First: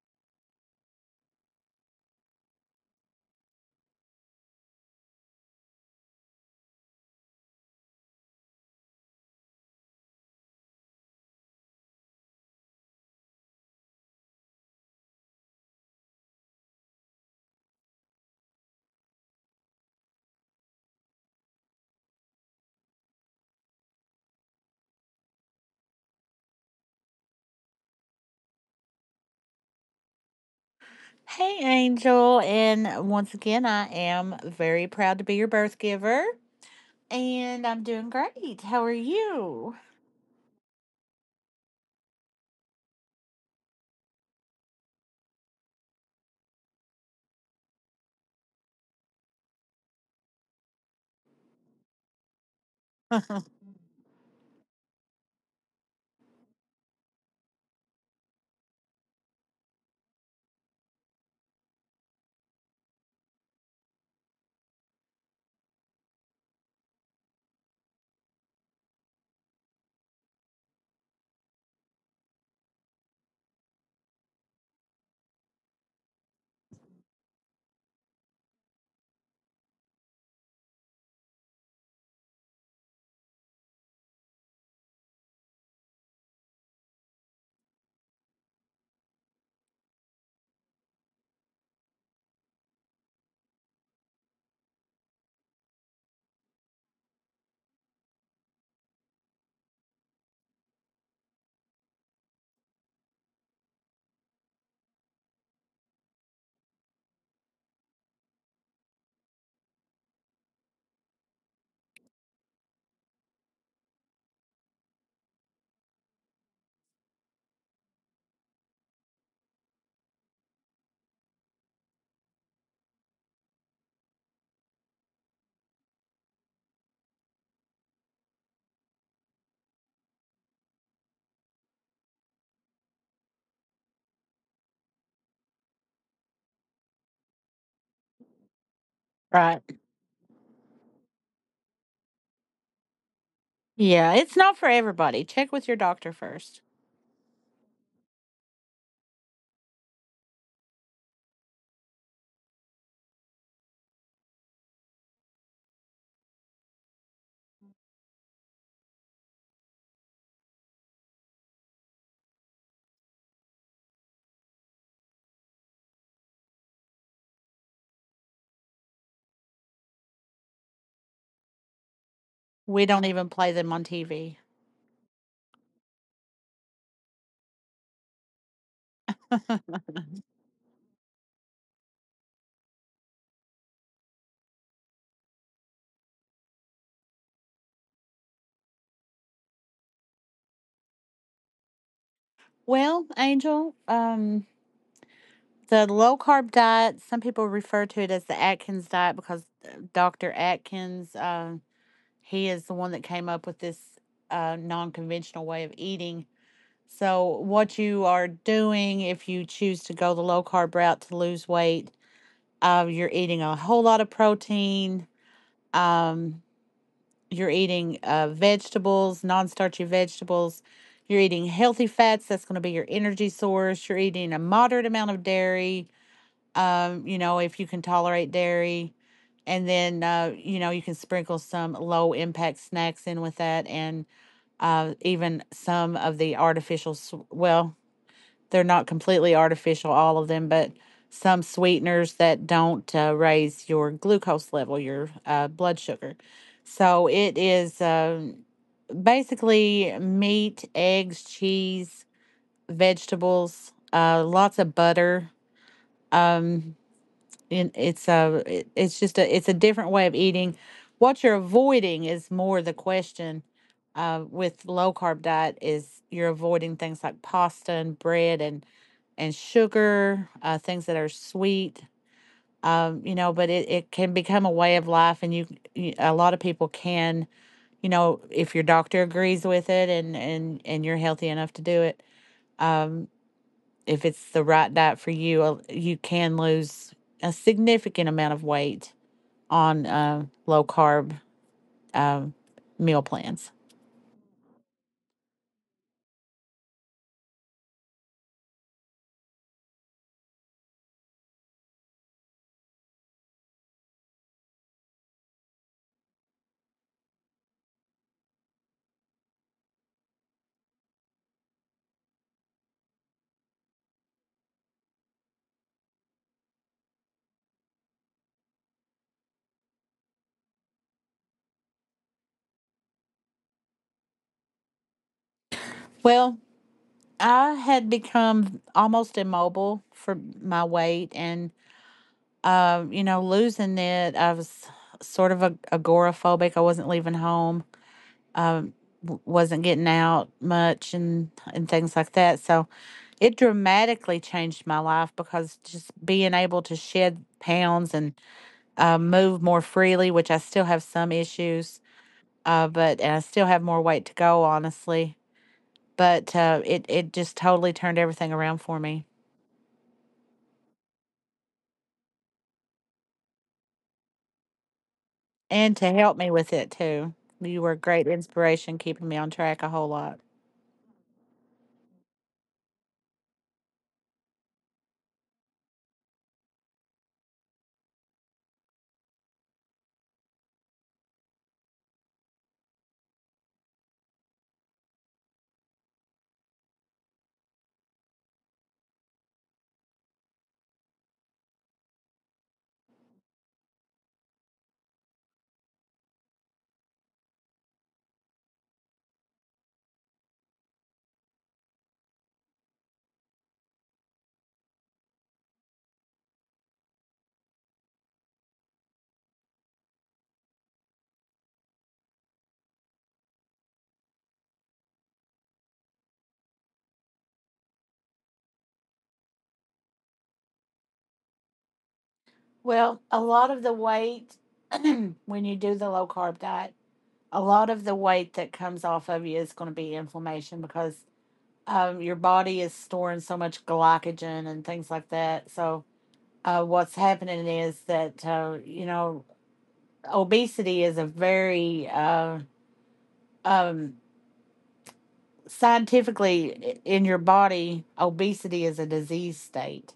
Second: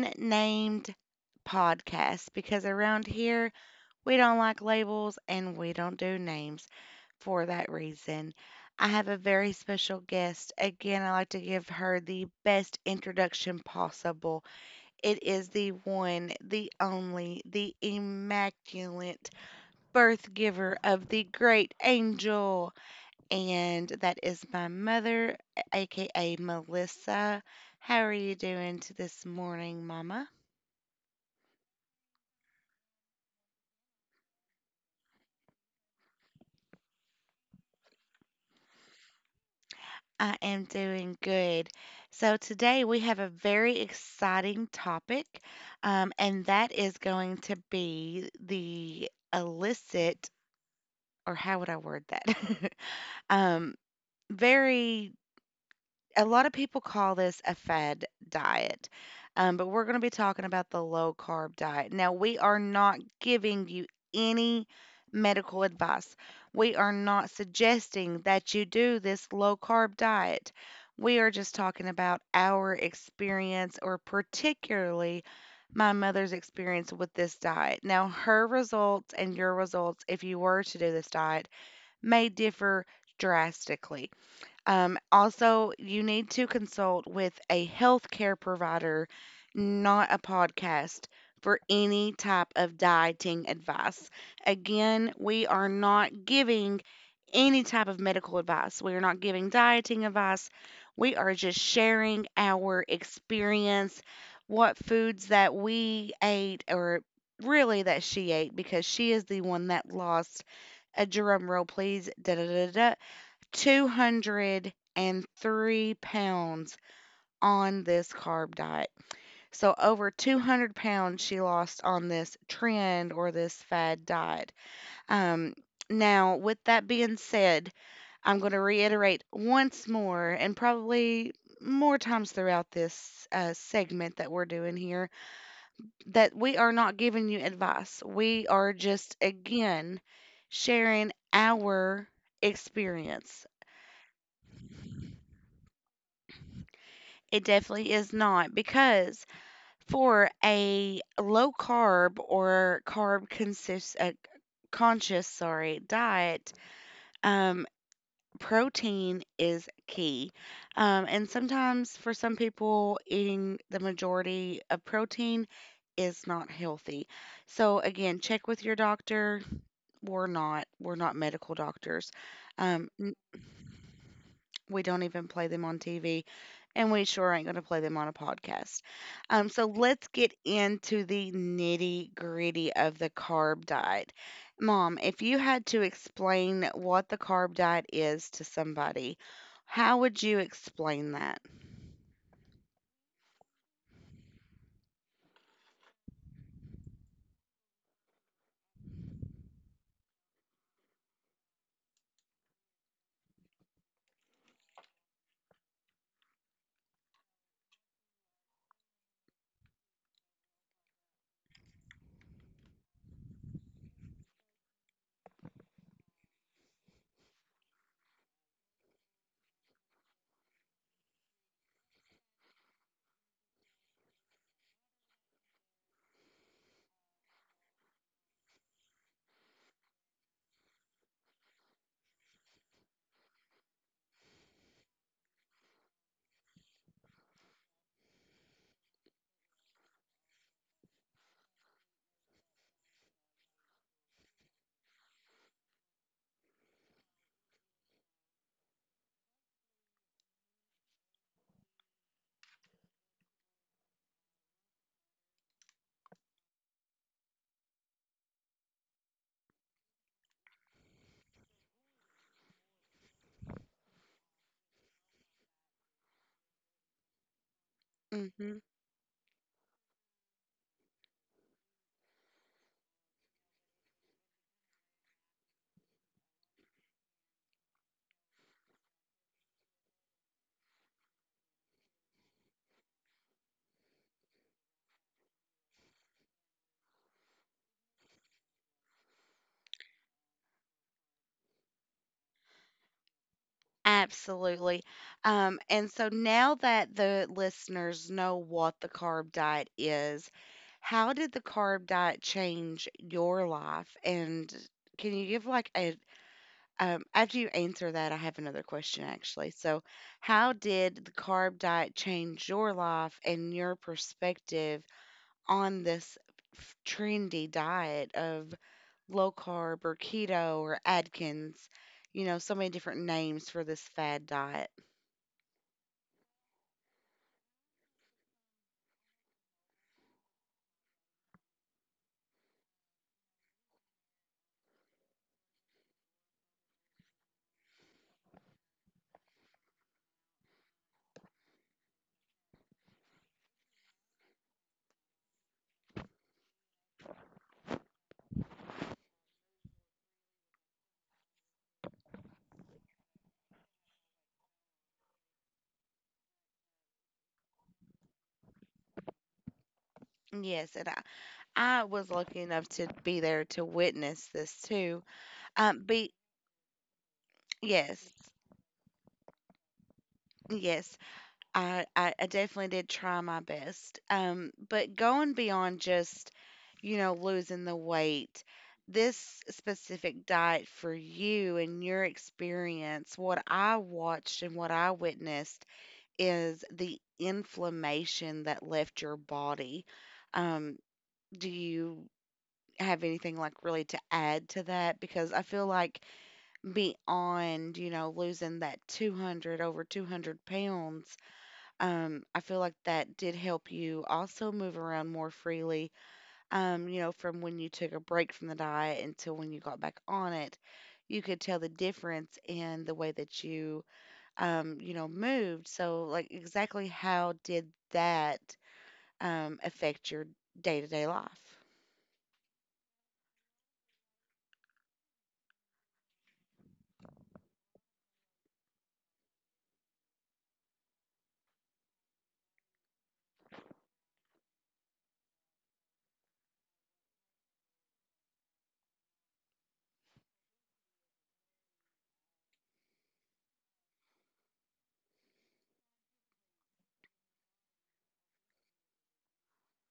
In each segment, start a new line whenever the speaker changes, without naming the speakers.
unnamed podcast, because around here we don't like labels and we don't do names for that reason. I have a very special guest. Again, I like to give her the best introduction possible. It is the one, the only, the immaculate birth giver of the great angel, and that is my mother, aka Melissa. How are you doing to this morning, Mama?
Hey, Angel. And once again, I am very proud to be your birth giver. And I'm doing great. How are you?
I am doing good. So, today we have a very exciting topic, and that is going to be the illicit, or how would I word that? um, very a lot of people call this a fad diet, but we're going to be talking about the low carb diet. Now, we are not giving you any medical advice. We are not suggesting that you do this low carb diet. We are just talking about our experience, or particularly my mother's experience with this diet. Now, her results and your results, if you were to do this diet, may differ drastically. Also, you need to consult with a healthcare provider, not a podcast, for any type of dieting advice. Again, we are not giving any type of medical advice. We are not giving dieting advice. We are just sharing our experience, what foods that we ate, or really that she ate, because she is the one that lost, a drum roll, please. Da da da da. 203 pounds on this carb diet. So over 200 pounds she lost on this trend or this fad diet. Um, now, with that being said, I'm going to reiterate once more and probably more times throughout this segment that we're doing here that we are not giving you advice. We are just,
Right.
again, sharing our experience.
Yeah, it's not for everybody. Check with your doctor first.
It definitely is not, because for a low carb or carb consist conscious, sorry, diet, um, protein is key. And sometimes for some people, eating the majority of protein is not healthy. So again, check with your doctor. We're not medical doctors.
We
Um,
don't even play them on TV.
We don't even play them on TV, and we sure ain't going to play them on a podcast. So let's get into the nitty gritty of the carb diet. Mom, if you had to explain what the carb diet is to somebody, how would you explain that?
Well, Angel, the low carb diet, some people refer to it as the Atkins diet because Dr. Atkins, he is the one that came up with this non conventional way of eating. So, what you are doing if you choose to go the low carb route to lose weight, you're eating a whole lot of protein. Um, you're eating vegetables, non starchy vegetables. You're eating healthy fats. That's going to be your energy source. You're eating a moderate amount of dairy, you know, if you can tolerate dairy. And then, you know, you can sprinkle some low impact snacks in with that and even some of the artificial, well, they're not completely artificial, all of them, but some sweeteners that don't raise your glucose level, your blood sugar. So it is basically meat, eggs, cheese, vegetables, lots of butter. Um, and it's a it- it's just a it's a different way of eating. What you're avoiding is more the question with low carb diet is you're avoiding things like pasta and bread
Hmm.
and sugar things that are sweet you know, but it can become a way of life and you, a lot of people can, you know, if your doctor agrees with it and you're healthy enough to do it, um, if it's the right diet for you, you can lose a significant amount of weight on low carb um meal plans.
Absolutely. And so now that the listeners know what the carb diet is, how did the carb diet change your life? And can you give like a after you answer that, I have another question actually. So, how did the carb diet change your life and your perspective on this trendy diet of low carb or keto or Atkins? You know, so many different names for this fad diet.
Well, I had become almost immobile for my weight, and you know, losing it, I was sort of agoraphobic. I wasn't leaving home, wasn't getting out much, and things like that. So it dramatically changed my life because just being able to shed pounds and move more freely, which I still have some issues, but and I still have more weight to go, honestly, but it it just totally turned everything around for me
Yes, and I was lucky enough to be there to witness this too.
and to help
Be
me with it too. You were a great
yes,
inspiration, keeping me on track a whole lot.
yes. I definitely did try my best. But going beyond just, you know, losing the weight, this specific diet for you and your experience, what I watched and what I witnessed is the inflammation that left your body. Um, do you have anything like really to add to that? Because I feel like beyond, you know, losing that over 200 pounds, I feel like that did help you also move around more freely. You know, from when you took a break from the diet until when you got back on it, you could tell the difference in the way that you, you know, moved. So, like, exactly how did that affect your day to day life?
Well, a lot of the weight when you do the low carb diet, a lot of the weight that comes off of you is going to be inflammation because your body is storing so much glycogen and things like that. So, what's happening is that, you know, obesity is a very um, scientifically in your body, obesity is a disease state.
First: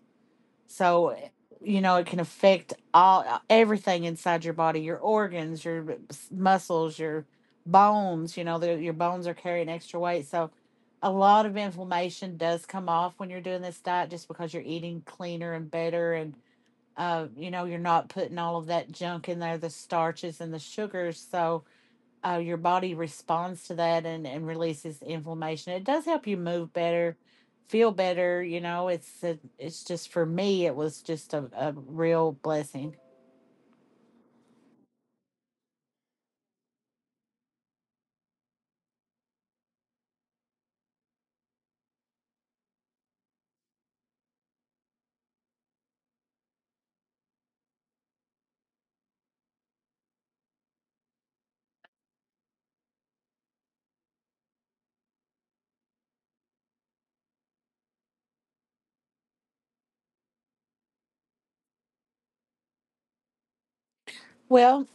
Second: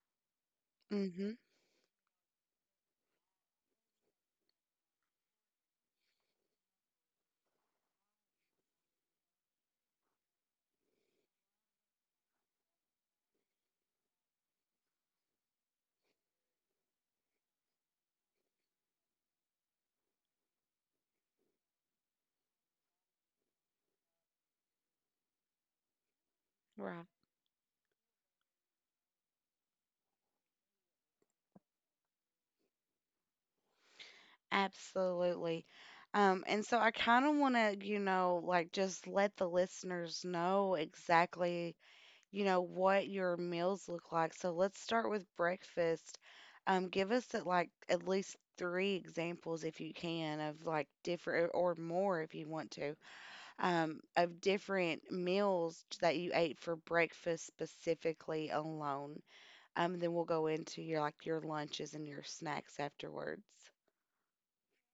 So,
Mm-hmm.
you know, it can affect all everything inside your body, your organs, your muscles, your bones, you know, your bones are carrying extra weight. So, a lot of inflammation does come off when you're doing this diet just because you're eating cleaner and better and you know, you're not putting all of that junk in there, the starches and the sugars. So, your body responds to that and releases inflammation. It does help you move
Right.
better, feel better. You know, it's just for me, it was just a real blessing.
Absolutely. And so I kind of want to, you know, like just let the listeners know exactly, you know, what your meals look like. So let's start with breakfast. Give us at like at least three examples if you can of like different or more if you want to, of different meals that you ate for breakfast specifically alone. Then we'll go into your like your lunches and your snacks afterwards.
Well,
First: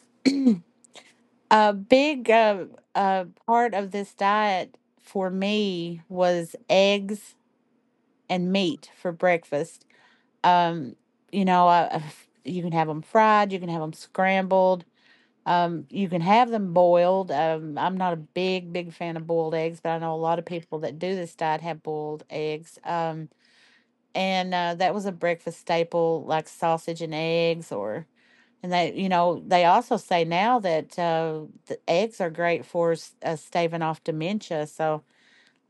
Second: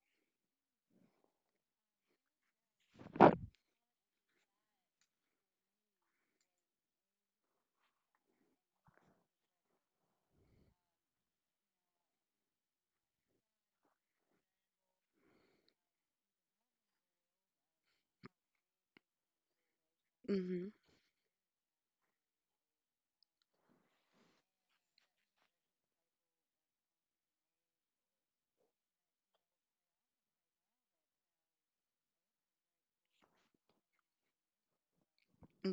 a big part of this diet for me was eggs and meat for breakfast. Um, you know, you can have them fried, you can have them scrambled. You can have them boiled. I'm not a big, big fan of boiled eggs, but I know a lot of
Hmm.
people that do this diet have boiled eggs. And that was a breakfast staple, like sausage and eggs, or and they, you know, they also say now that the eggs are great for staving off dementia. So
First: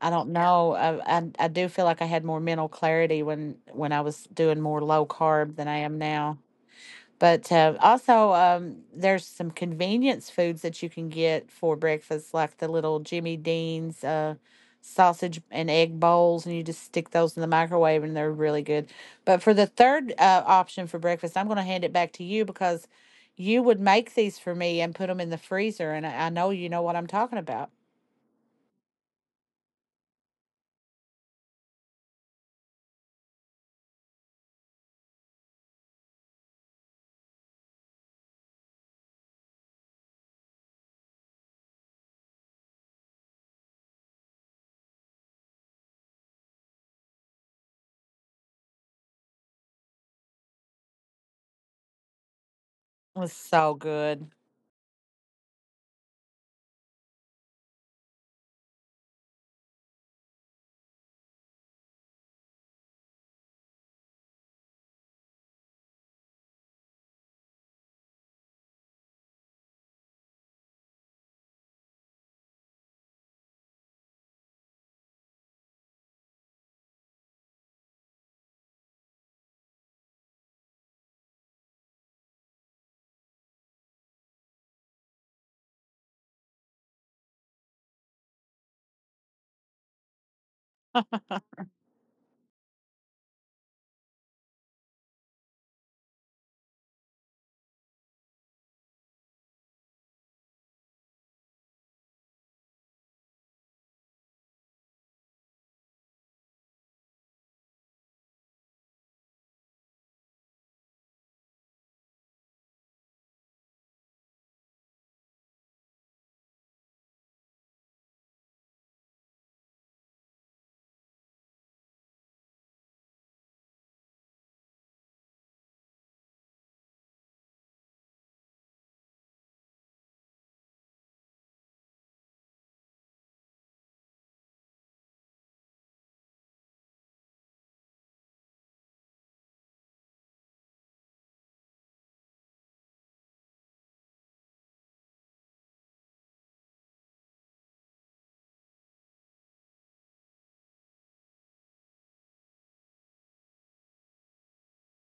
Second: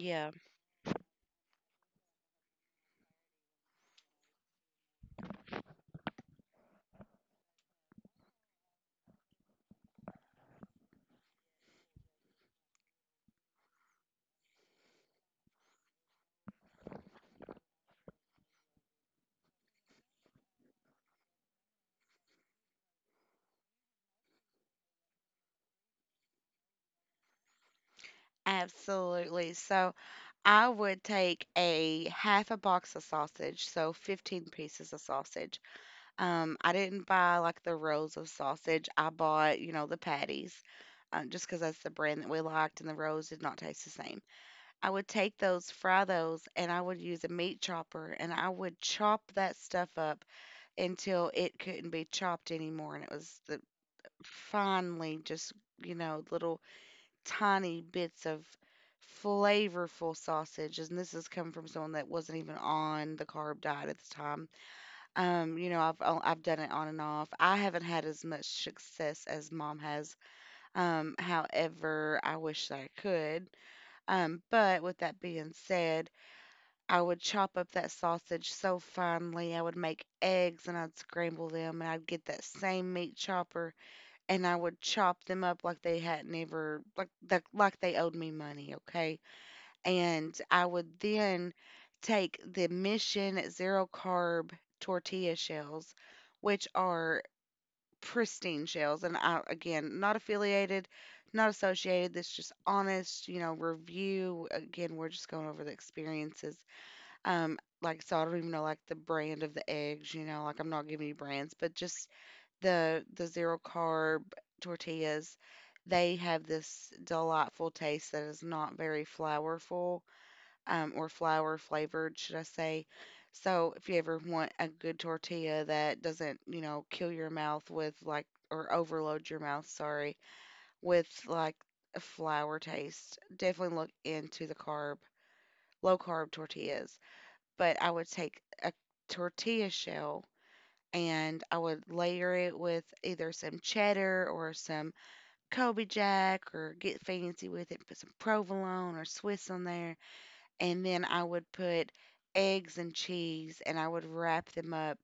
I don't Yeah. know. I do feel like I had more mental clarity when I was doing more low carb than I am now. But also, there's some convenience foods that you can get for breakfast, like the little Jimmy Dean's sausage and egg bowls, and you just stick those in the microwave, and they're really good. But for the third option for breakfast, I'm going to hand it back to you because you would make these for me and put them in the freezer, and I know you know what I'm talking about.
absolutely. So I would take a half a box of sausage, so 15 pieces of sausage. I didn't buy like the rolls of sausage. I bought, you know, the patties, just because that's the brand that we liked, and the rolls did not taste the same. I would take those, fry those, and I would use a meat chopper, and I would chop that stuff up until it couldn't be chopped anymore, and it
It was
was the
so good,
finely just, you know, little tiny bits of flavorful sausage. And this has come from someone that wasn't even on the carb diet at the time. You know, I've done it on and off. I haven't had as much success as mom has. However, I wish that I could. But with that being said, I would chop up that sausage so finely. I would make eggs and I'd scramble them and I'd get that same meat chopper and I would chop them up like they hadn't ever like they owed me money, okay? And I would then take the Mission Zero Carb tortilla shells, which are pristine shells. And I, again, not affiliated, not associated. This just honest, you know, review. Again, we're just going over the experiences. Like so, I don't even know like the brand of the eggs. You know, like I'm not giving you brands, but just the zero carb tortillas. They have this delightful taste that is not very flourful, or flour flavored, should I say. So if you ever want a good tortilla that doesn't, you know, kill your mouth with like, or overload your mouth, sorry, with like a flour taste, definitely look into the carb, low carb tortillas. But I would take a tortilla shell and I would layer it with either some cheddar or some Kobe Jack or get fancy with it, put some provolone or Swiss on there and then I would put eggs and cheese, and I would wrap them up,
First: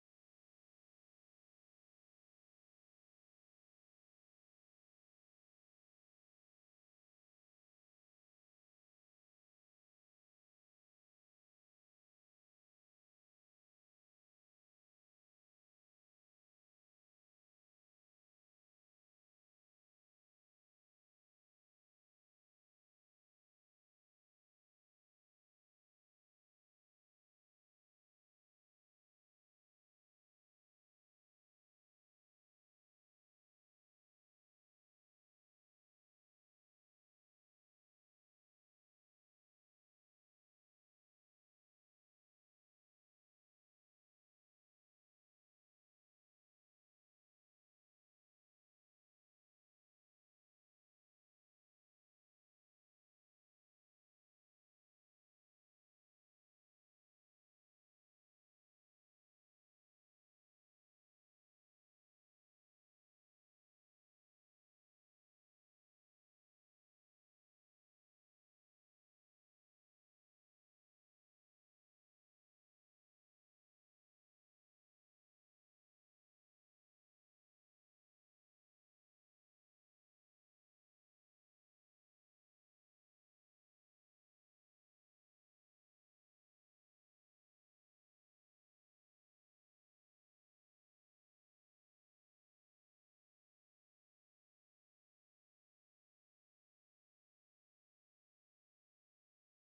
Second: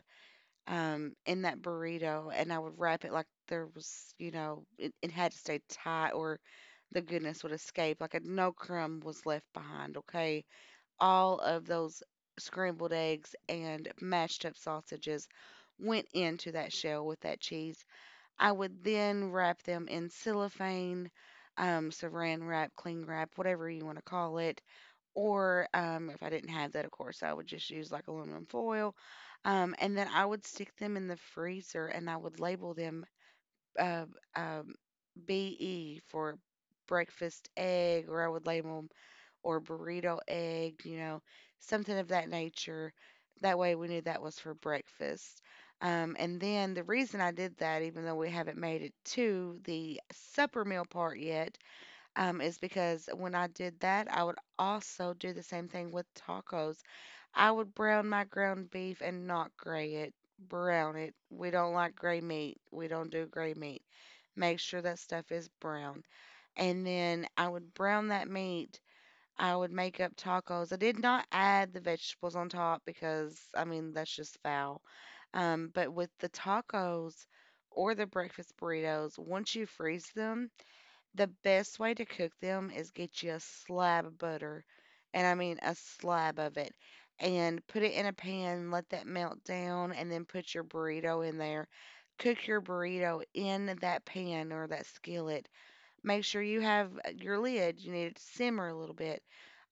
in that burrito, and I would wrap it like there was, you know, it had to stay tight, or the goodness would escape. Like a, no crumb was left behind. Okay, all of those scrambled eggs and mashed up sausages went into that shell with that cheese. I would then wrap them in cellophane, saran wrap, cling wrap, whatever you want to call it, or if I didn't have that, of course, I would just use like aluminum foil. And then I would stick them in the freezer and I would label them uh, um, BE for breakfast egg, or I would label them or burrito egg, you know, something of that nature. That way we knew that was for breakfast. And then the reason I did that, even though we haven't made it to the supper meal part yet, is because when I did that, I would also do the same thing with tacos. I would brown my ground beef and not gray it. Brown it. We don't like gray meat. We don't do gray meat. Make sure that stuff is brown. And then I would brown that meat. I would make up tacos. I did not add the vegetables on top because, I mean, that's just foul. But with the tacos or the breakfast burritos, once you freeze them, the best way to cook them is get you a slab of butter, and I mean a slab of it, and put it in a pan, let that melt down, and then put your burrito in there. Cook your burrito in that pan or that skillet. Make sure you have your lid. You need it to simmer a little bit,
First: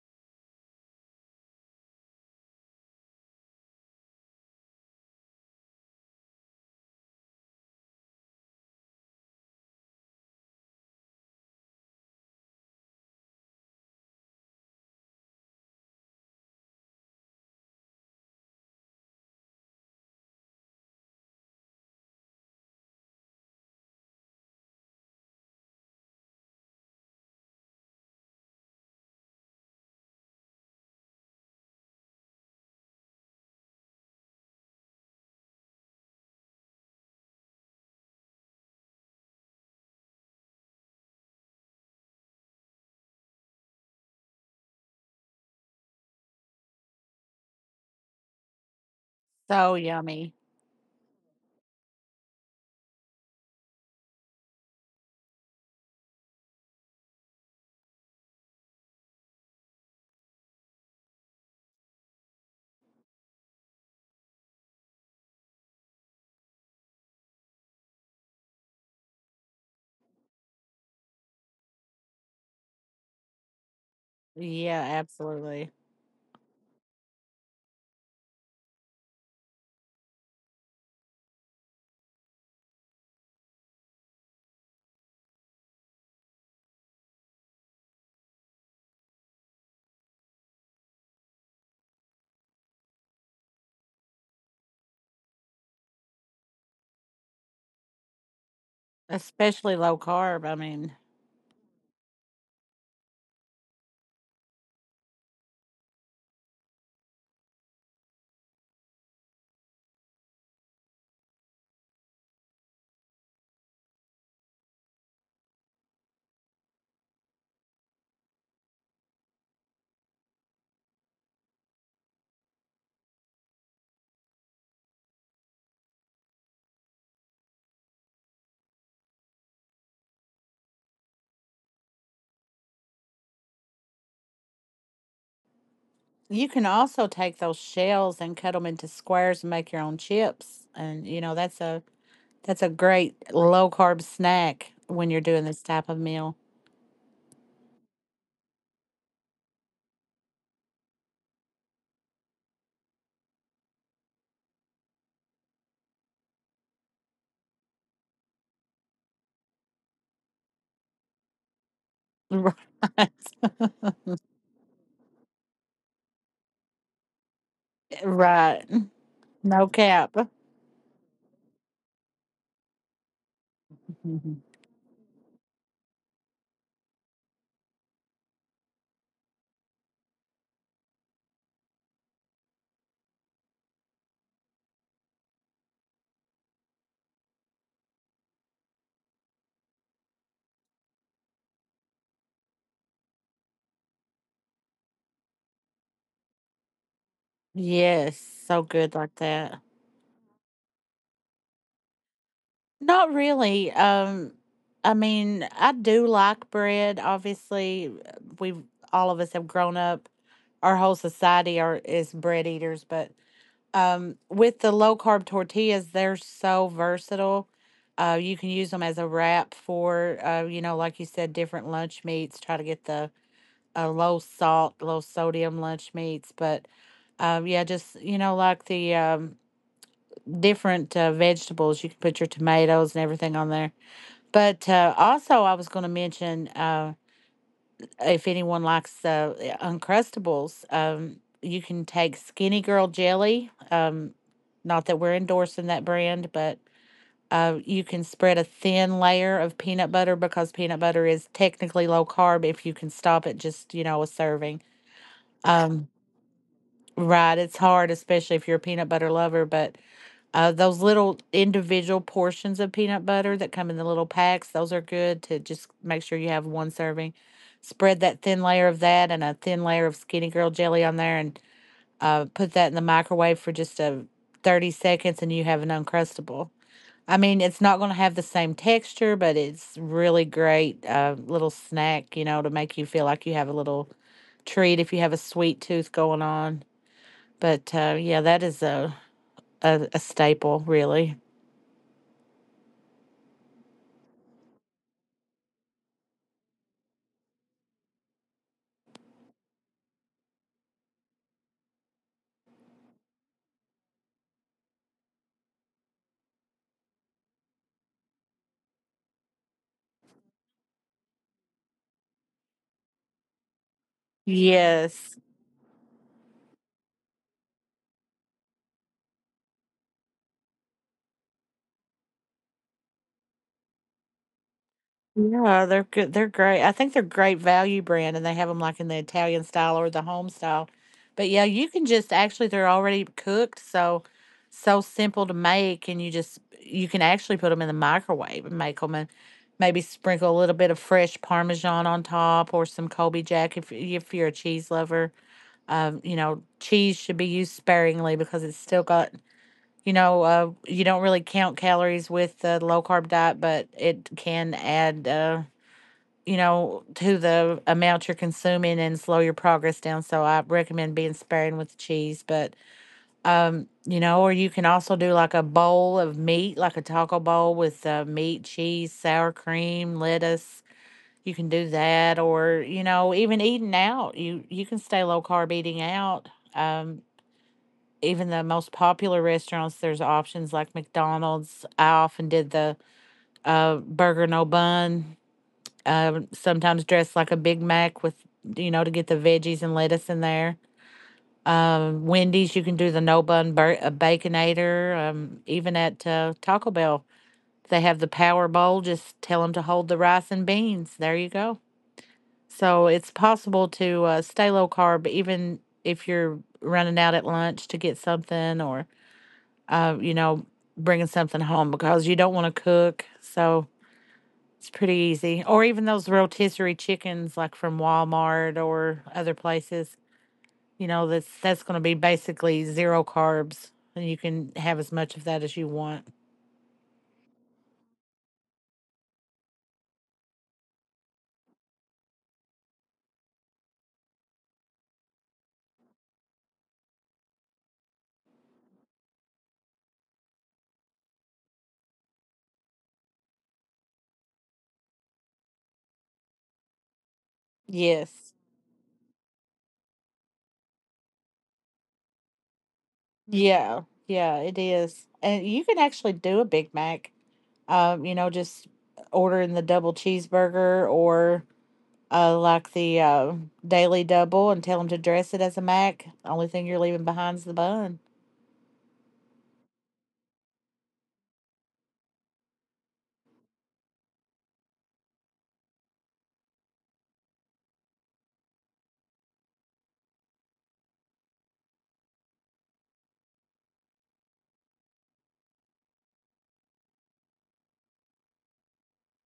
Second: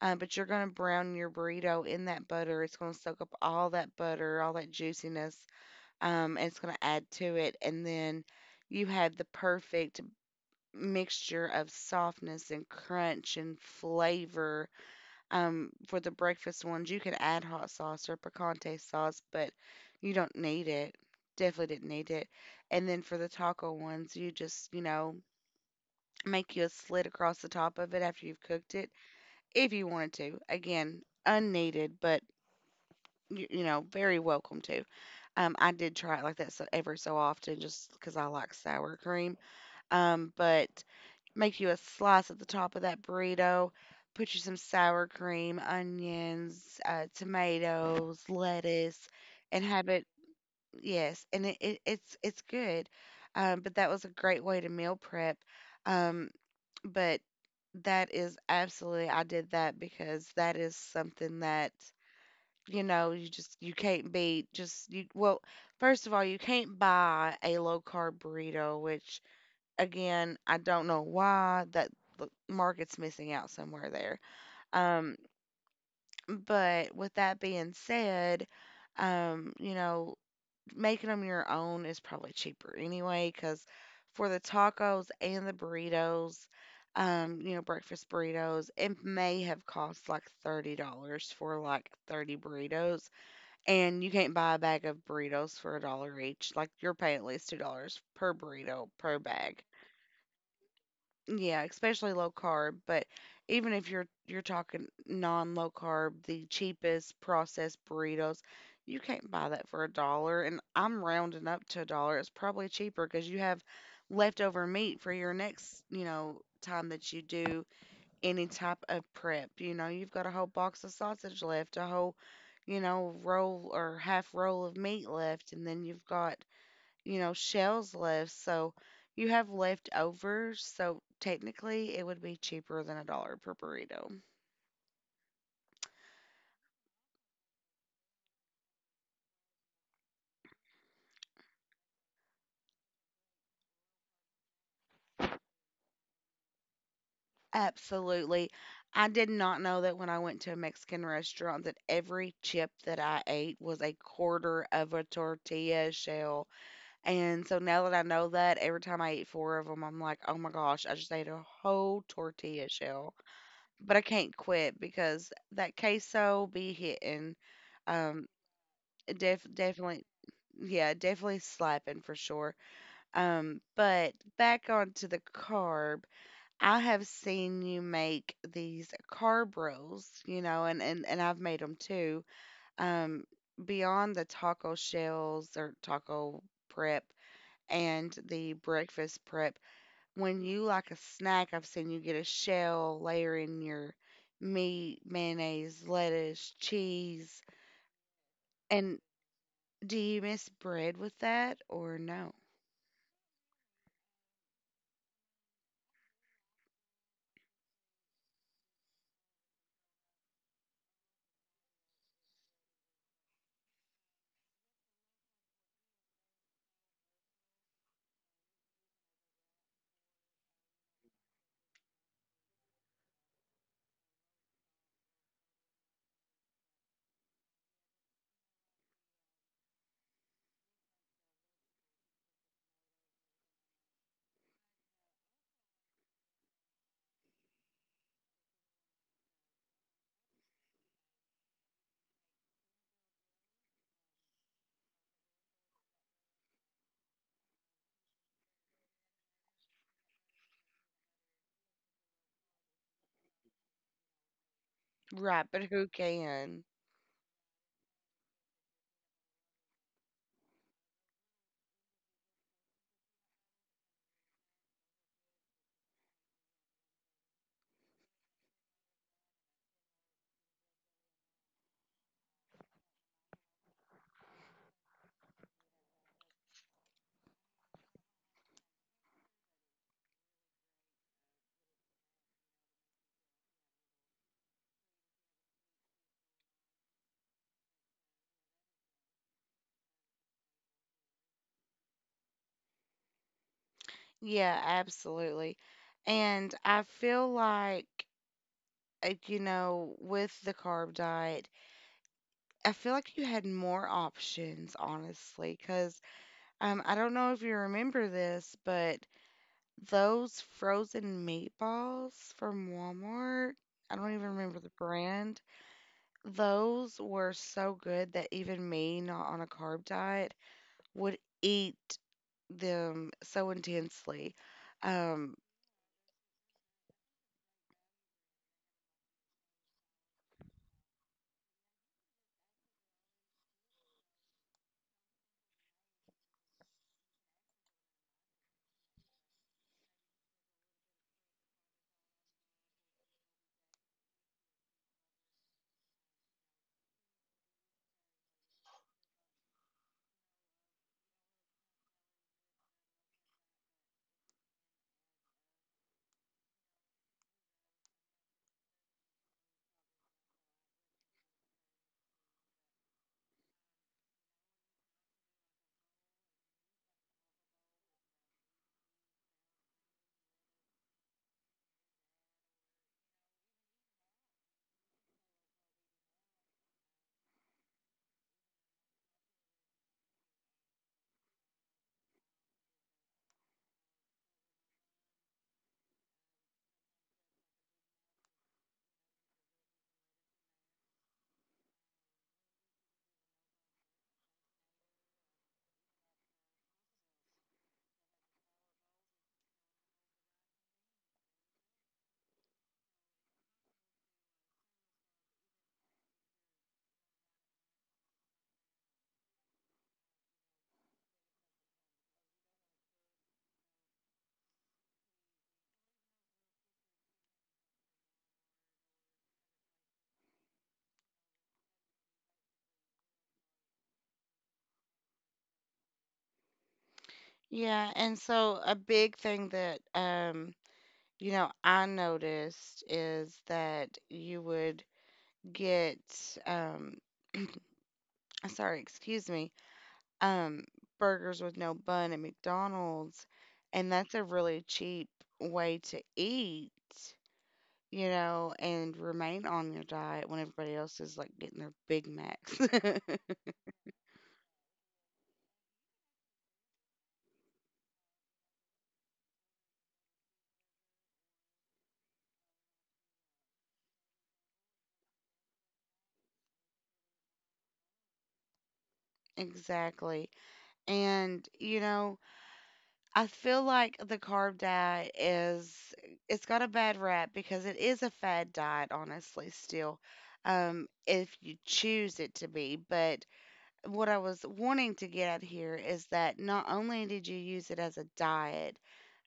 but you're going to brown your burrito in that butter. It's going to soak up all that butter, all that juiciness, and it's going to add to it. And then you have the perfect mixture of softness and crunch and flavor. For the breakfast ones, you could add hot sauce or picante sauce, but you don't need it. Definitely didn't need it. And then for the taco ones, you just, you know, make you a slit across the top of it after you've cooked it if you wanted to. Again, unneeded, but you know, very welcome to. I did try it like that so ever so often just because I like sour cream. But make you a slice at the top of that burrito. Put you some sour cream, onions, tomatoes, lettuce, and
so
have it.
yummy.
Yes, and it's it's good. But that was a great way to meal prep. Um, but that is absolutely I did that because that is something that you know you just you can't beat. Just you— well, first of all, you can't buy a low carb burrito, which again, I don't know why that the market's missing out somewhere there.
Yeah,
Um,
absolutely.
but with that being said, um, you know, making them your own is probably cheaper anyway, because for the tacos and the burritos, breakfast burritos, it may have cost like $30 for like 30 burritos. And you can't buy a bag of burritos for a dollar each. Like you're paying at least $2 per burrito per bag.
Especially low carb. I mean.
Yeah, especially low carb, but even if you're talking non-low carb, the cheapest processed burritos, you can't buy that for a dollar, and I'm rounding up to a dollar. It's probably cheaper because you have leftover meat for your next, you know, time that you do any type of prep. You know, you've got a whole box of sausage left, a whole, you know, roll or half roll of meat left, and then you've got, you know, shells left. So you have leftovers. So technically, it would be cheaper than a dollar per burrito.
You can also take those shells and cut them into squares and make your own chips. And you know, that's a great low carb snack when you're doing this type of meal.
Absolutely. I did not know that when I went to a Mexican restaurant that every chip that I ate was a quarter of a tortilla shell. And so now that I know that, every time I eat four of them, I'm like, oh my gosh, I just ate a whole
Right.
tortilla shell. But I can't quit because that queso be hitting. Um,
Right. No
Definitely,
cap.
yeah, definitely slapping for sure. But
Mhm.
back onto the carb, I have seen you make these carb rolls, you know, and and I've made them too. Um, beyond the taco shells or taco prep and the breakfast prep, when you like a snack, I've seen you get a shell layering your meat, mayonnaise, lettuce, cheese,
Yes, so good
and—
like that.
do you miss bread with that or no?
Not really. I mean, I do like bread. Obviously, we all of us have grown up. Our whole society are is bread eaters, but with the low carb tortillas, they're so versatile. You can use them as a wrap for, you know, like you said, different lunch meats. Try to get the low salt, low sodium lunch meats. But yeah, just, you know, like the different vegetables, you can put your tomatoes and everything on there. But also, I was going to mention, if anyone likes Uncrustables, you can take Skinny Girl Jelly. Not that we're endorsing that brand, but you can spread a thin layer of peanut butter because peanut butter is technically low carb if you can stop at just, you know, a serving.
Right, but
Um,
who can?
right. It's hard, especially if you're a peanut butter lover, but those little individual portions of peanut butter that come in the little packs, those are good to just make sure you have one serving. Spread that thin layer of that and a thin layer of Skinny Girl jelly on there and put that in the microwave for just a 30 seconds and you have an Uncrustable. I mean, it's not going to have the same texture, but it's really great little snack, you know, to make you feel like you have a little treat if you have a sweet tooth going on. But yeah, that is a staple, really.
Yeah, absolutely. And I feel like, you know, with the carb diet, I feel like you had more options, honestly, because I don't know if you remember this, but those frozen meatballs from Walmart, I don't even remember the
Yes.
brand, those were so good that even me, not on a carb diet, would eat them so intensely. Um,
Yeah, they're good. They're great. I think they're great value brand, and they have them like in the Italian style or the home style. But yeah, you can just actually they're already cooked, so so simple to make, and you just you can actually put them in the microwave and make them, and maybe sprinkle a little bit of fresh Parmesan on top or some Colby Jack if you're a cheese lover. You know, cheese should be used sparingly because it's still got. You know, you don't really count calories with the low carb diet, but it can add, you know, to the amount you're consuming and slow your progress down. So I recommend being sparing with the cheese, but you know, or you can also do like a bowl of meat, like a taco bowl with meat, cheese, sour cream, lettuce. You can do that, or you know, even eating out. You can stay low carb eating out. Um, even the most popular restaurants, there's options like McDonald's. I often did the burger no bun, sometimes dressed like a Big Mac with, you know, to get the veggies and lettuce in there. Wendy's, you can do the no bun baconator. Even at Taco Bell, they have the Power Bowl. Just tell them to hold the rice and beans. There you go. So it's possible to stay low carb, even if you're running out at lunch to get something or you know, bringing something home because you don't want to cook. So it's pretty easy. Or even those rotisserie chickens, like from Walmart or other places. You know, that's going to be basically zero carbs, and you can have as much of that as you want.
yeah, and so a big thing that I noticed is that you would get um sorry, excuse me, um burgers with no bun at McDonald's, and that's a really cheap way to eat. You
Yes.
know, and remain on your diet when everybody else is like getting their Big Macs.
Yeah. Yeah. It is, and you can actually do a Big Mac. You know, just ordering the double cheeseburger or like the daily double and tell them to dress it as a mac. Only thing you're leaving behind is the bun.
Exactly. And, you know, I feel like the carb diet is— it's got a bad rap because it is a fad diet, honestly, still, if you choose it to be. But what I was wanting to get at here is that not only did you use it as a diet,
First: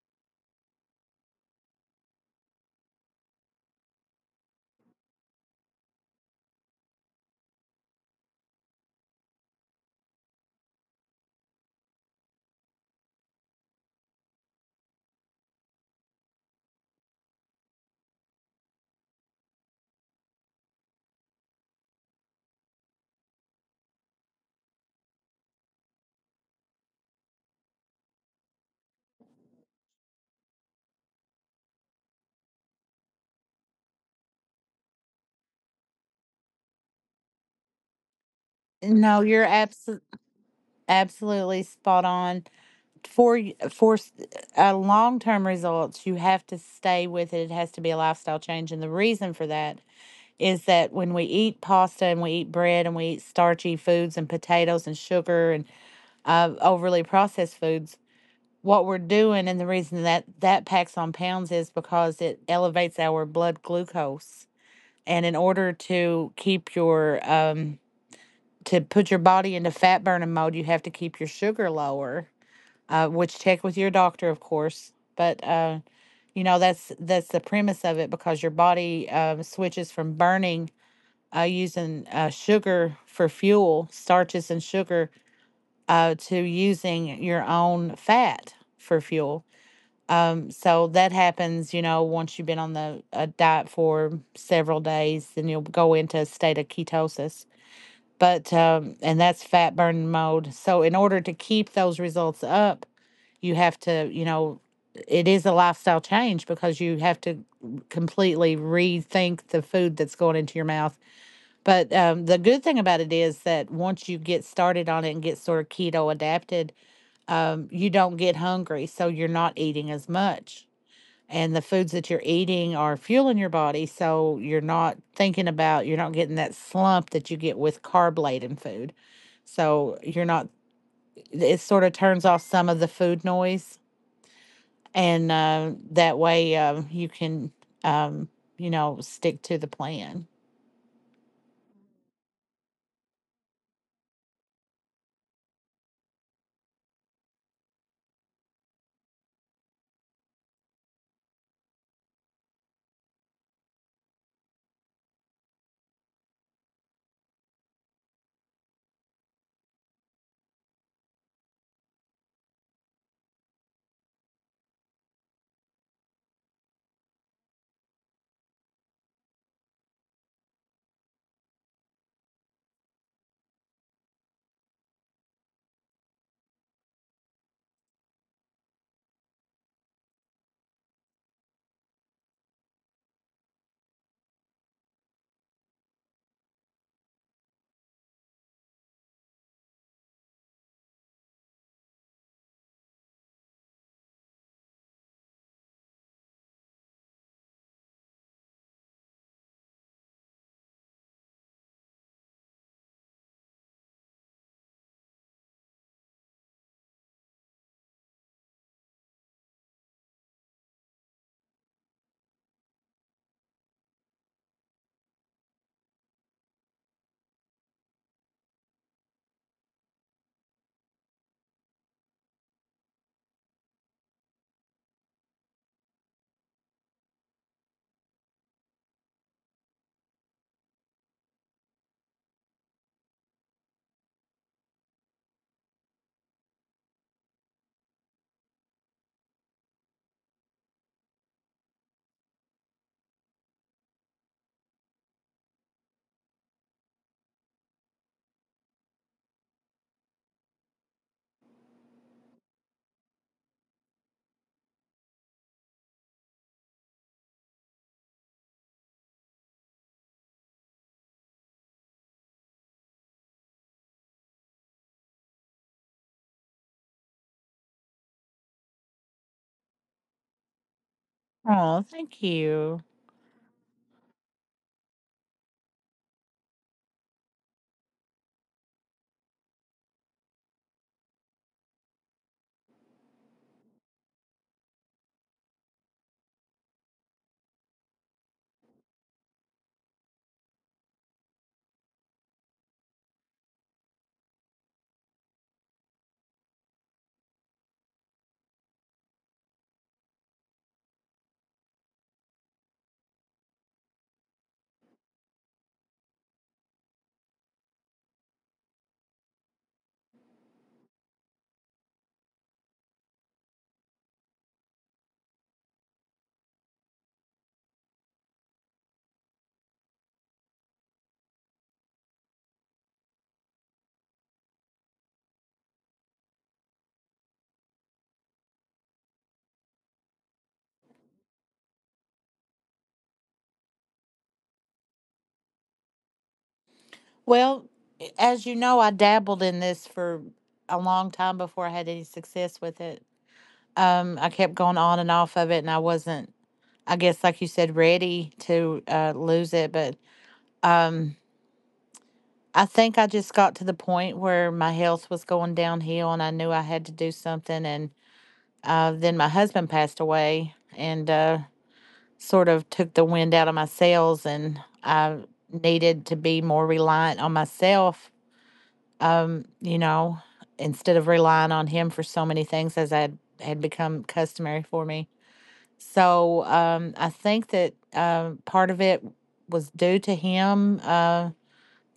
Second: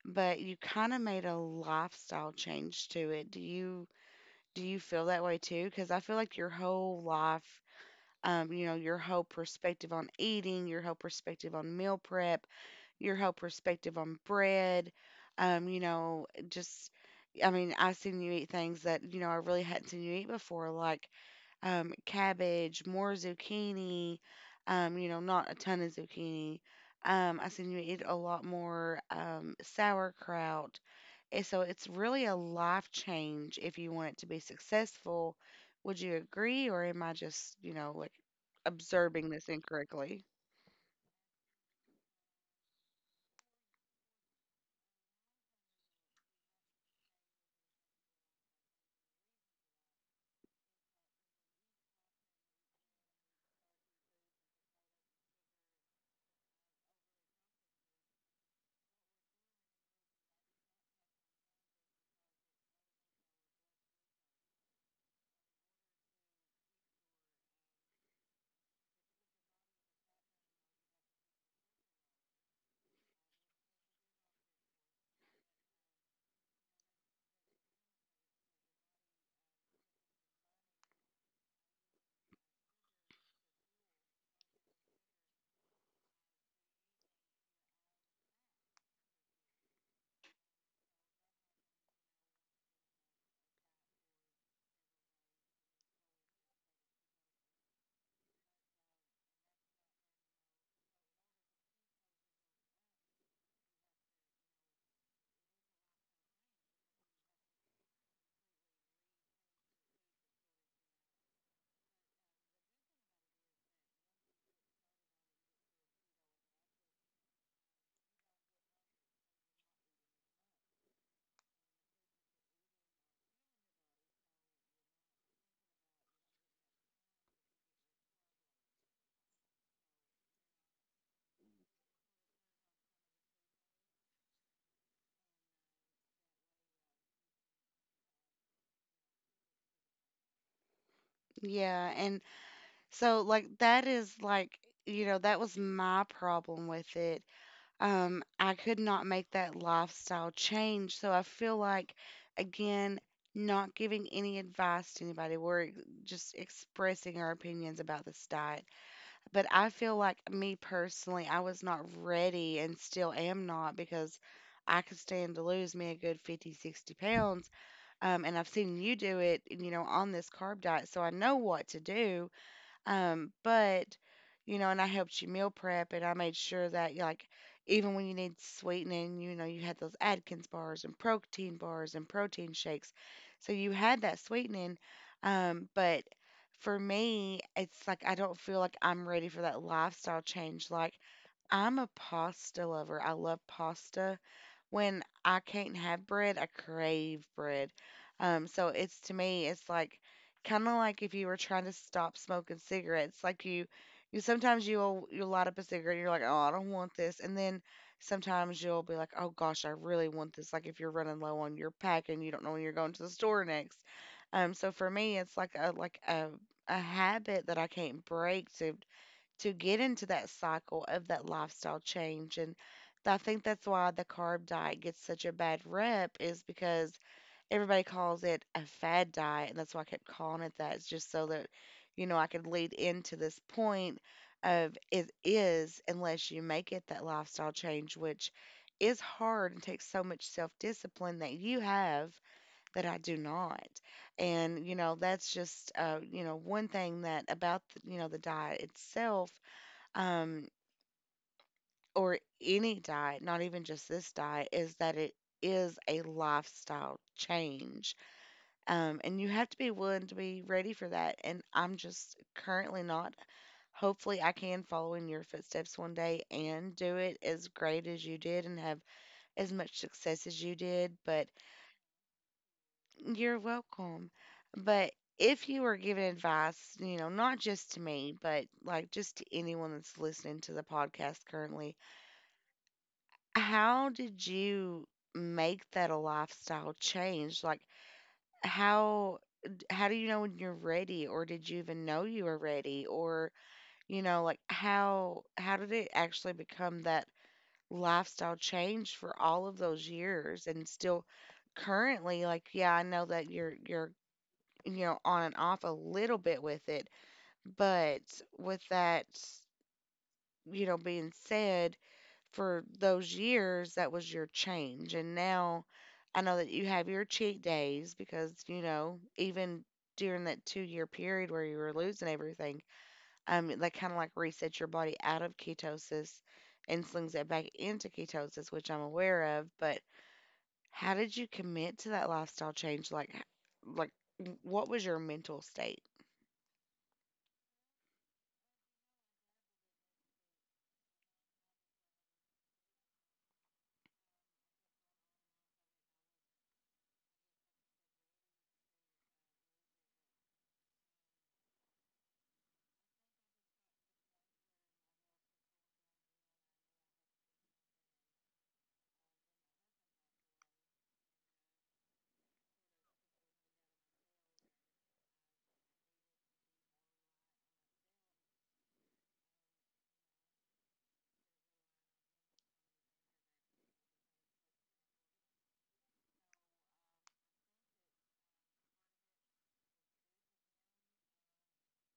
but you kind of made a lifestyle change to it. Do you feel that way too? Because I feel like your whole life, you know, your whole perspective on eating, your whole perspective on meal prep, your whole perspective on bread. You know, just— I mean, I've seen you eat things that, you know, I really hadn't seen you eat before, like cabbage, more zucchini, you know, not a ton of zucchini. I've seen you eat a lot more sauerkraut. And so it's really a life change if you want it to be successful. Would you agree, or am I just, you know, like
No,
observing
you're
this incorrectly?
absolutely spot on. For long term results, you have to stay with it. It has to be a lifestyle change, and the reason for that is that when we eat pasta and we eat bread and we eat starchy foods and potatoes and sugar and overly processed foods, what we're doing and the reason that that packs on pounds is because it elevates our blood glucose. And in order to keep your to put your body into fat burning mode, you have to keep your sugar lower, which check with your doctor, of course. But that's the premise of it because your body switches from burning using sugar for fuel, starches and sugar, to using your own fat for fuel. So that happens, you know, once you've been on the a diet for several days, then you'll go into a state of ketosis. But and that's fat burning mode. So in order to keep those results up, you have to, you know, it is a lifestyle change because you have to completely rethink the food that's going into your mouth. But the good thing about it is that once you get started on it and get sort of keto adapted, you don't get hungry, so you're not eating as much, and the foods that you're eating are fueling your body, so you're not thinking about, you're not getting that slump that you get with carb laden food, so you're not, it sort of turns off some of the food noise. And that way you can um, you know, stick to the plan.
Yeah. So like that is like, you know, that was my problem with it. I could not make that lifestyle change. So I feel like, again, not giving any advice to anybody. Just expressing our opinions about this diet. But I feel like, me personally, I was not ready and still am not because I could stand to lose me a good 50, 60 pounds. And I've seen you do it, you know, on this carb diet. So I know what to do, but you know, and I helped you meal prep, and I made sure that you, like, even when you need sweetening, you know, you had those Atkins bars and protein shakes, so you had that sweetening. But for me, it's like I don't feel like I'm ready for that lifestyle change. Like, I'm a pasta lover. I love pasta. When I can't have bread, I crave bread. So it's— to me, it's like kind of like if you were trying to stop smoking cigarettes. You sometimes you'll light up a cigarette, and you're like, oh, I don't want this, and then sometimes you'll be like, oh gosh, I really want this. Like if you're running low on your pack and you don't know when you're going to the store next. So for me, it's like a— like a— a habit that I can't break, to get into that cycle of that lifestyle change. And I think that's why the carb diet gets such a bad rep is because everybody calls it a fad diet, and that's why I kept calling it that. It's just so that, you know, I could lead into this point of— it is, unless you make it that lifestyle change, which is hard and takes so much self discipline that you have, that I do not. And you know, that's just you know, one thing that— about the, you know, the diet itself, um, or any diet, not even just this diet, is that it is a lifestyle change. And you have to be willing to be ready for that. And I'm just currently not. Hopefully, I can follow in your footsteps one day and do it as great as you did and have as much success as you did. But
Oh, thank you.
you're welcome. But if you are giving advice, you know, not just to me, but like just to anyone that's listening to the podcast currently, how did you make that a lifestyle change? Like, how how do you know when you're ready, or did you even know you were ready, or you know, like, how did it actually become that lifestyle change for all of those years and still currently? Like, yeah, I know that you're you know, on and off a little bit with it, but with that, you know, being said, for those years, that was your change. And now I know that you have your cheat days because, you know, even during that 2 year period where you were losing everything, that kind of like resets your body out of ketosis and slings it back into ketosis, which I'm aware of. But how did you commit to that lifestyle change? Like, what was your mental state?
Well, as you know, I dabbled in this for a long time before I had any success with it. I kept going on and off of it, and I wasn't, I guess, like you said, ready to lose it. But I think I just got to the point where my health was going downhill, and I knew I had to do something. And then my husband passed away, and sort of took the wind out of my sails, and I needed to be more reliant on myself, you know, instead of relying on him for so many things as I had, had become customary for me. So I think that part of it was due to him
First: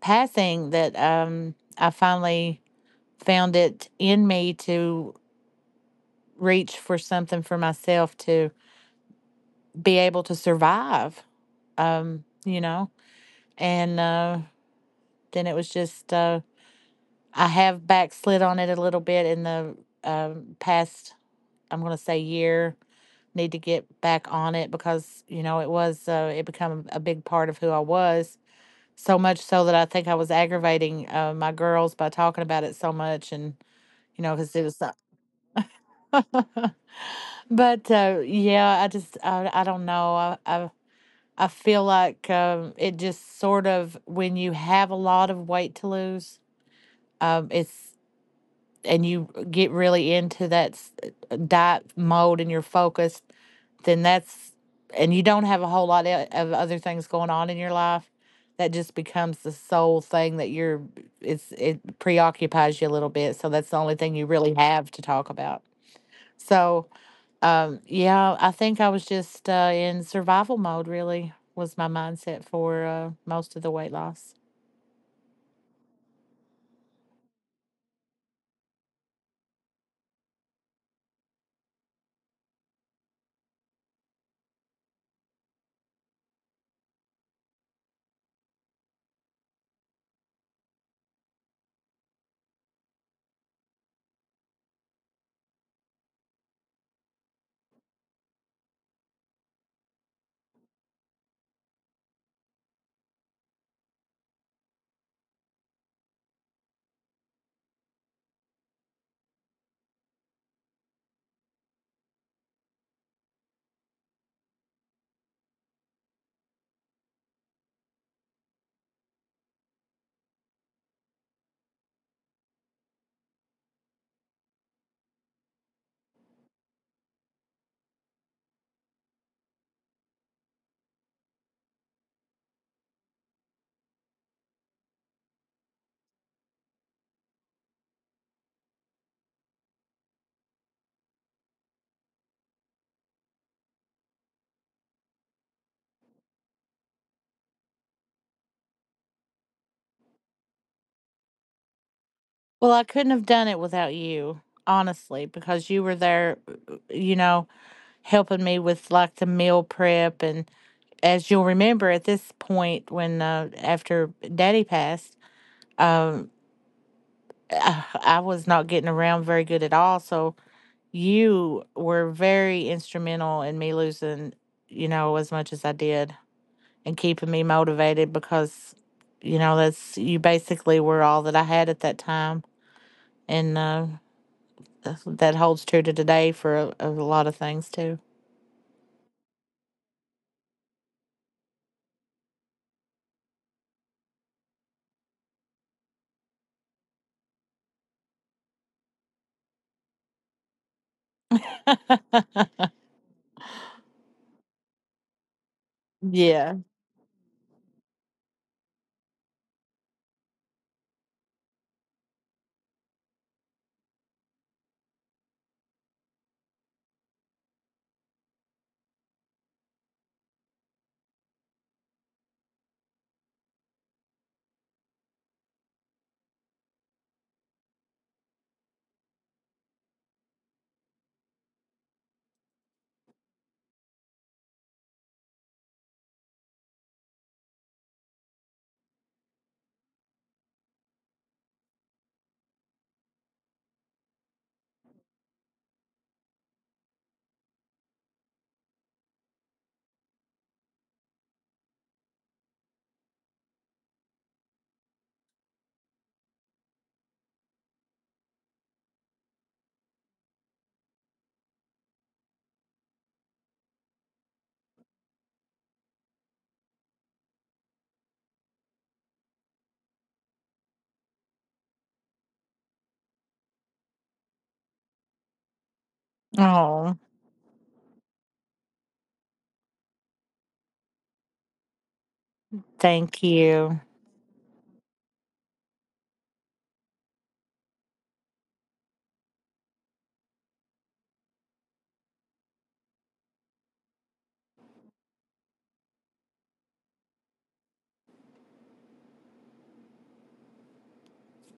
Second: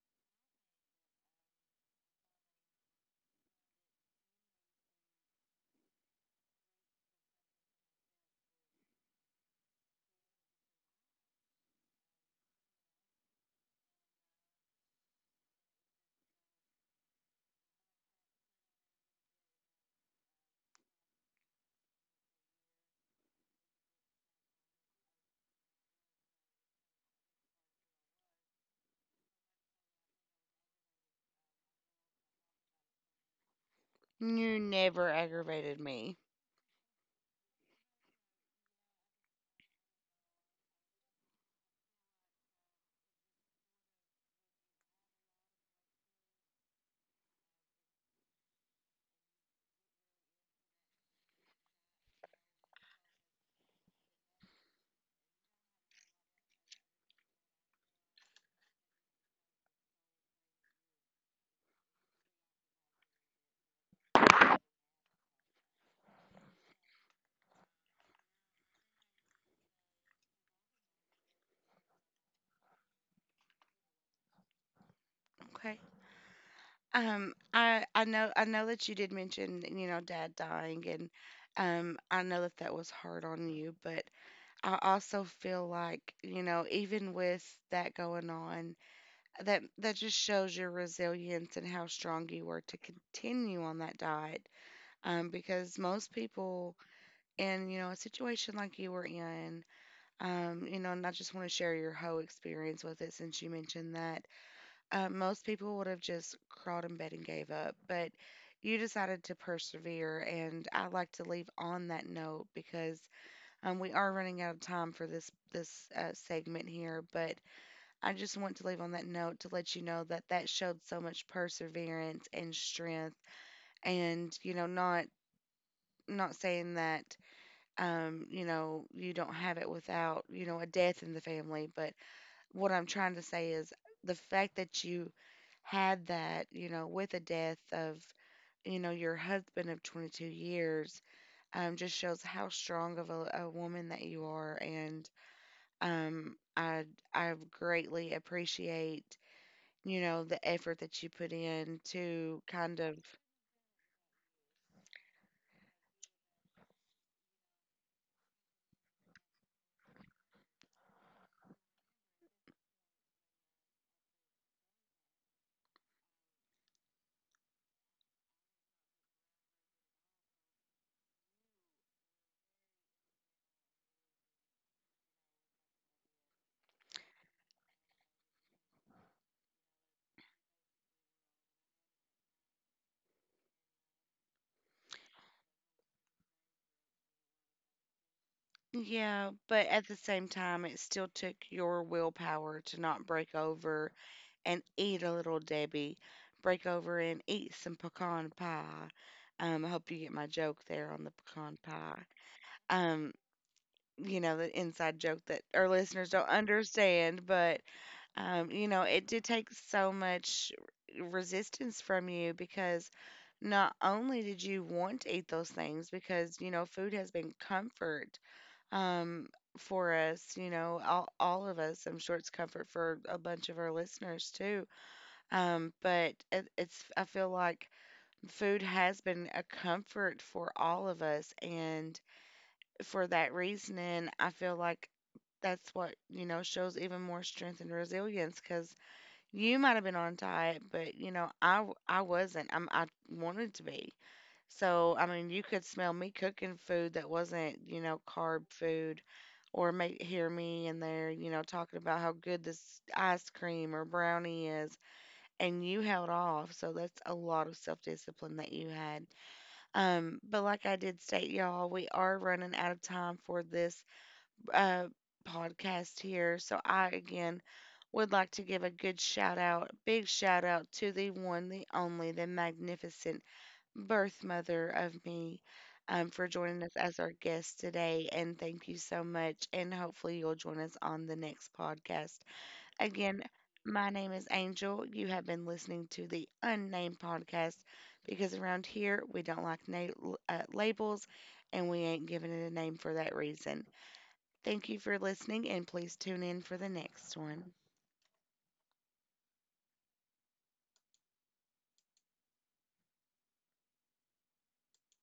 passing that I finally found it in me to reach for something for myself to be able to survive, you know? And then it was just, I have backslid on it a little bit in the past, I'm going to say year. Need to get back on it because, you know, it was, it became a big part of who I was, so much so that I think I was aggravating my girls by talking about it so much, and you know, because
You
it was.
never aggravated me.
so- but yeah, I just I don't know. I feel like it just sort of, when you have a lot of weight to lose, it's, and you get really into that diet mode and you're focused, then that's, and you don't have a whole lot of other things going on in your life, that just becomes the sole thing that you're, it's, it preoccupies you a little bit, so that's the only thing you really have to talk about. So yeah, I think I was just in survival mode, really was my mindset for most of the weight loss.
Okay. I know I know that you did mention, you know, dad dying, and I know that that was hard on you, but I also feel like, you know, even with that going on, that just shows your resilience and how strong you were to continue on that diet. Because most people in, you know, a situation like you were in, you know, and I just want to share your whole experience with it since you mentioned that, most people would have just crawled in bed and gave up, but you decided to persevere. And I'd like to leave on that note because we are running out of time for this segment here. But I just want to leave on that note to let you know that that showed so much perseverance and strength, and you know, not— not saying that you know, you don't have it without, you know, a death in the family, but what I'm trying to say is the fact that you had that, you know, with the death of, you know, your husband of 22 years, just shows how strong of a woman that you are. And um, I, I greatly appreciate, you know, the effort that you put in to
Well,
kind
I
of—
couldn't have done it without you, honestly, because you were there, you know, helping me with like the meal prep, and as you'll remember at this point when, after daddy passed, I was not getting around very good at all, so you were very instrumental in me losing, you know, as much as I did, and keeping me motivated because, you know, that's, you basically were all that I had at that time. And that holds true to today for a lot of things too.
yeah, but at the same time, it still took your willpower to not break over and eat a little Debbie. Break over and eat some pecan pie. I hope you get my joke there on the pecan pie. um you know, the inside joke that our listeners don't
Yeah.
understand, but you know, it did take so much resistance from you because not only did you want to eat those things because, you know, food has been comfort, um for us, you know, all of us, I'm sure it's comfort for a bunch of our listeners too. But it's— I feel like food has been a comfort for all of us, and for that reasoning, I feel like that's what, you know, shows even more strength and resilience because you might have been on diet, but you know, I wasn't. I wanted to be. So I mean, you could smell me cooking food that wasn't, you know, carb food, or make hear me in there, you know, talking about how good this ice cream or brownie is, and you held off. So that's a lot of self-discipline that you had. But like I did state, y'all, we are running out of time for this uh, podcast here. So I again would like to give a good shout out, big shout out to the one, the only, the magnificent birth mother of me, for joining us
Oh,
as our guest today. And thank you so much. And hopefully you'll join us on the next podcast.
thank
Again,
you.
my name is Angel. You have been listening to the Unnamed Podcast because around here we don't like labels, and we ain't giving it a name for that reason. Thank you for listening, and please tune in for the next one.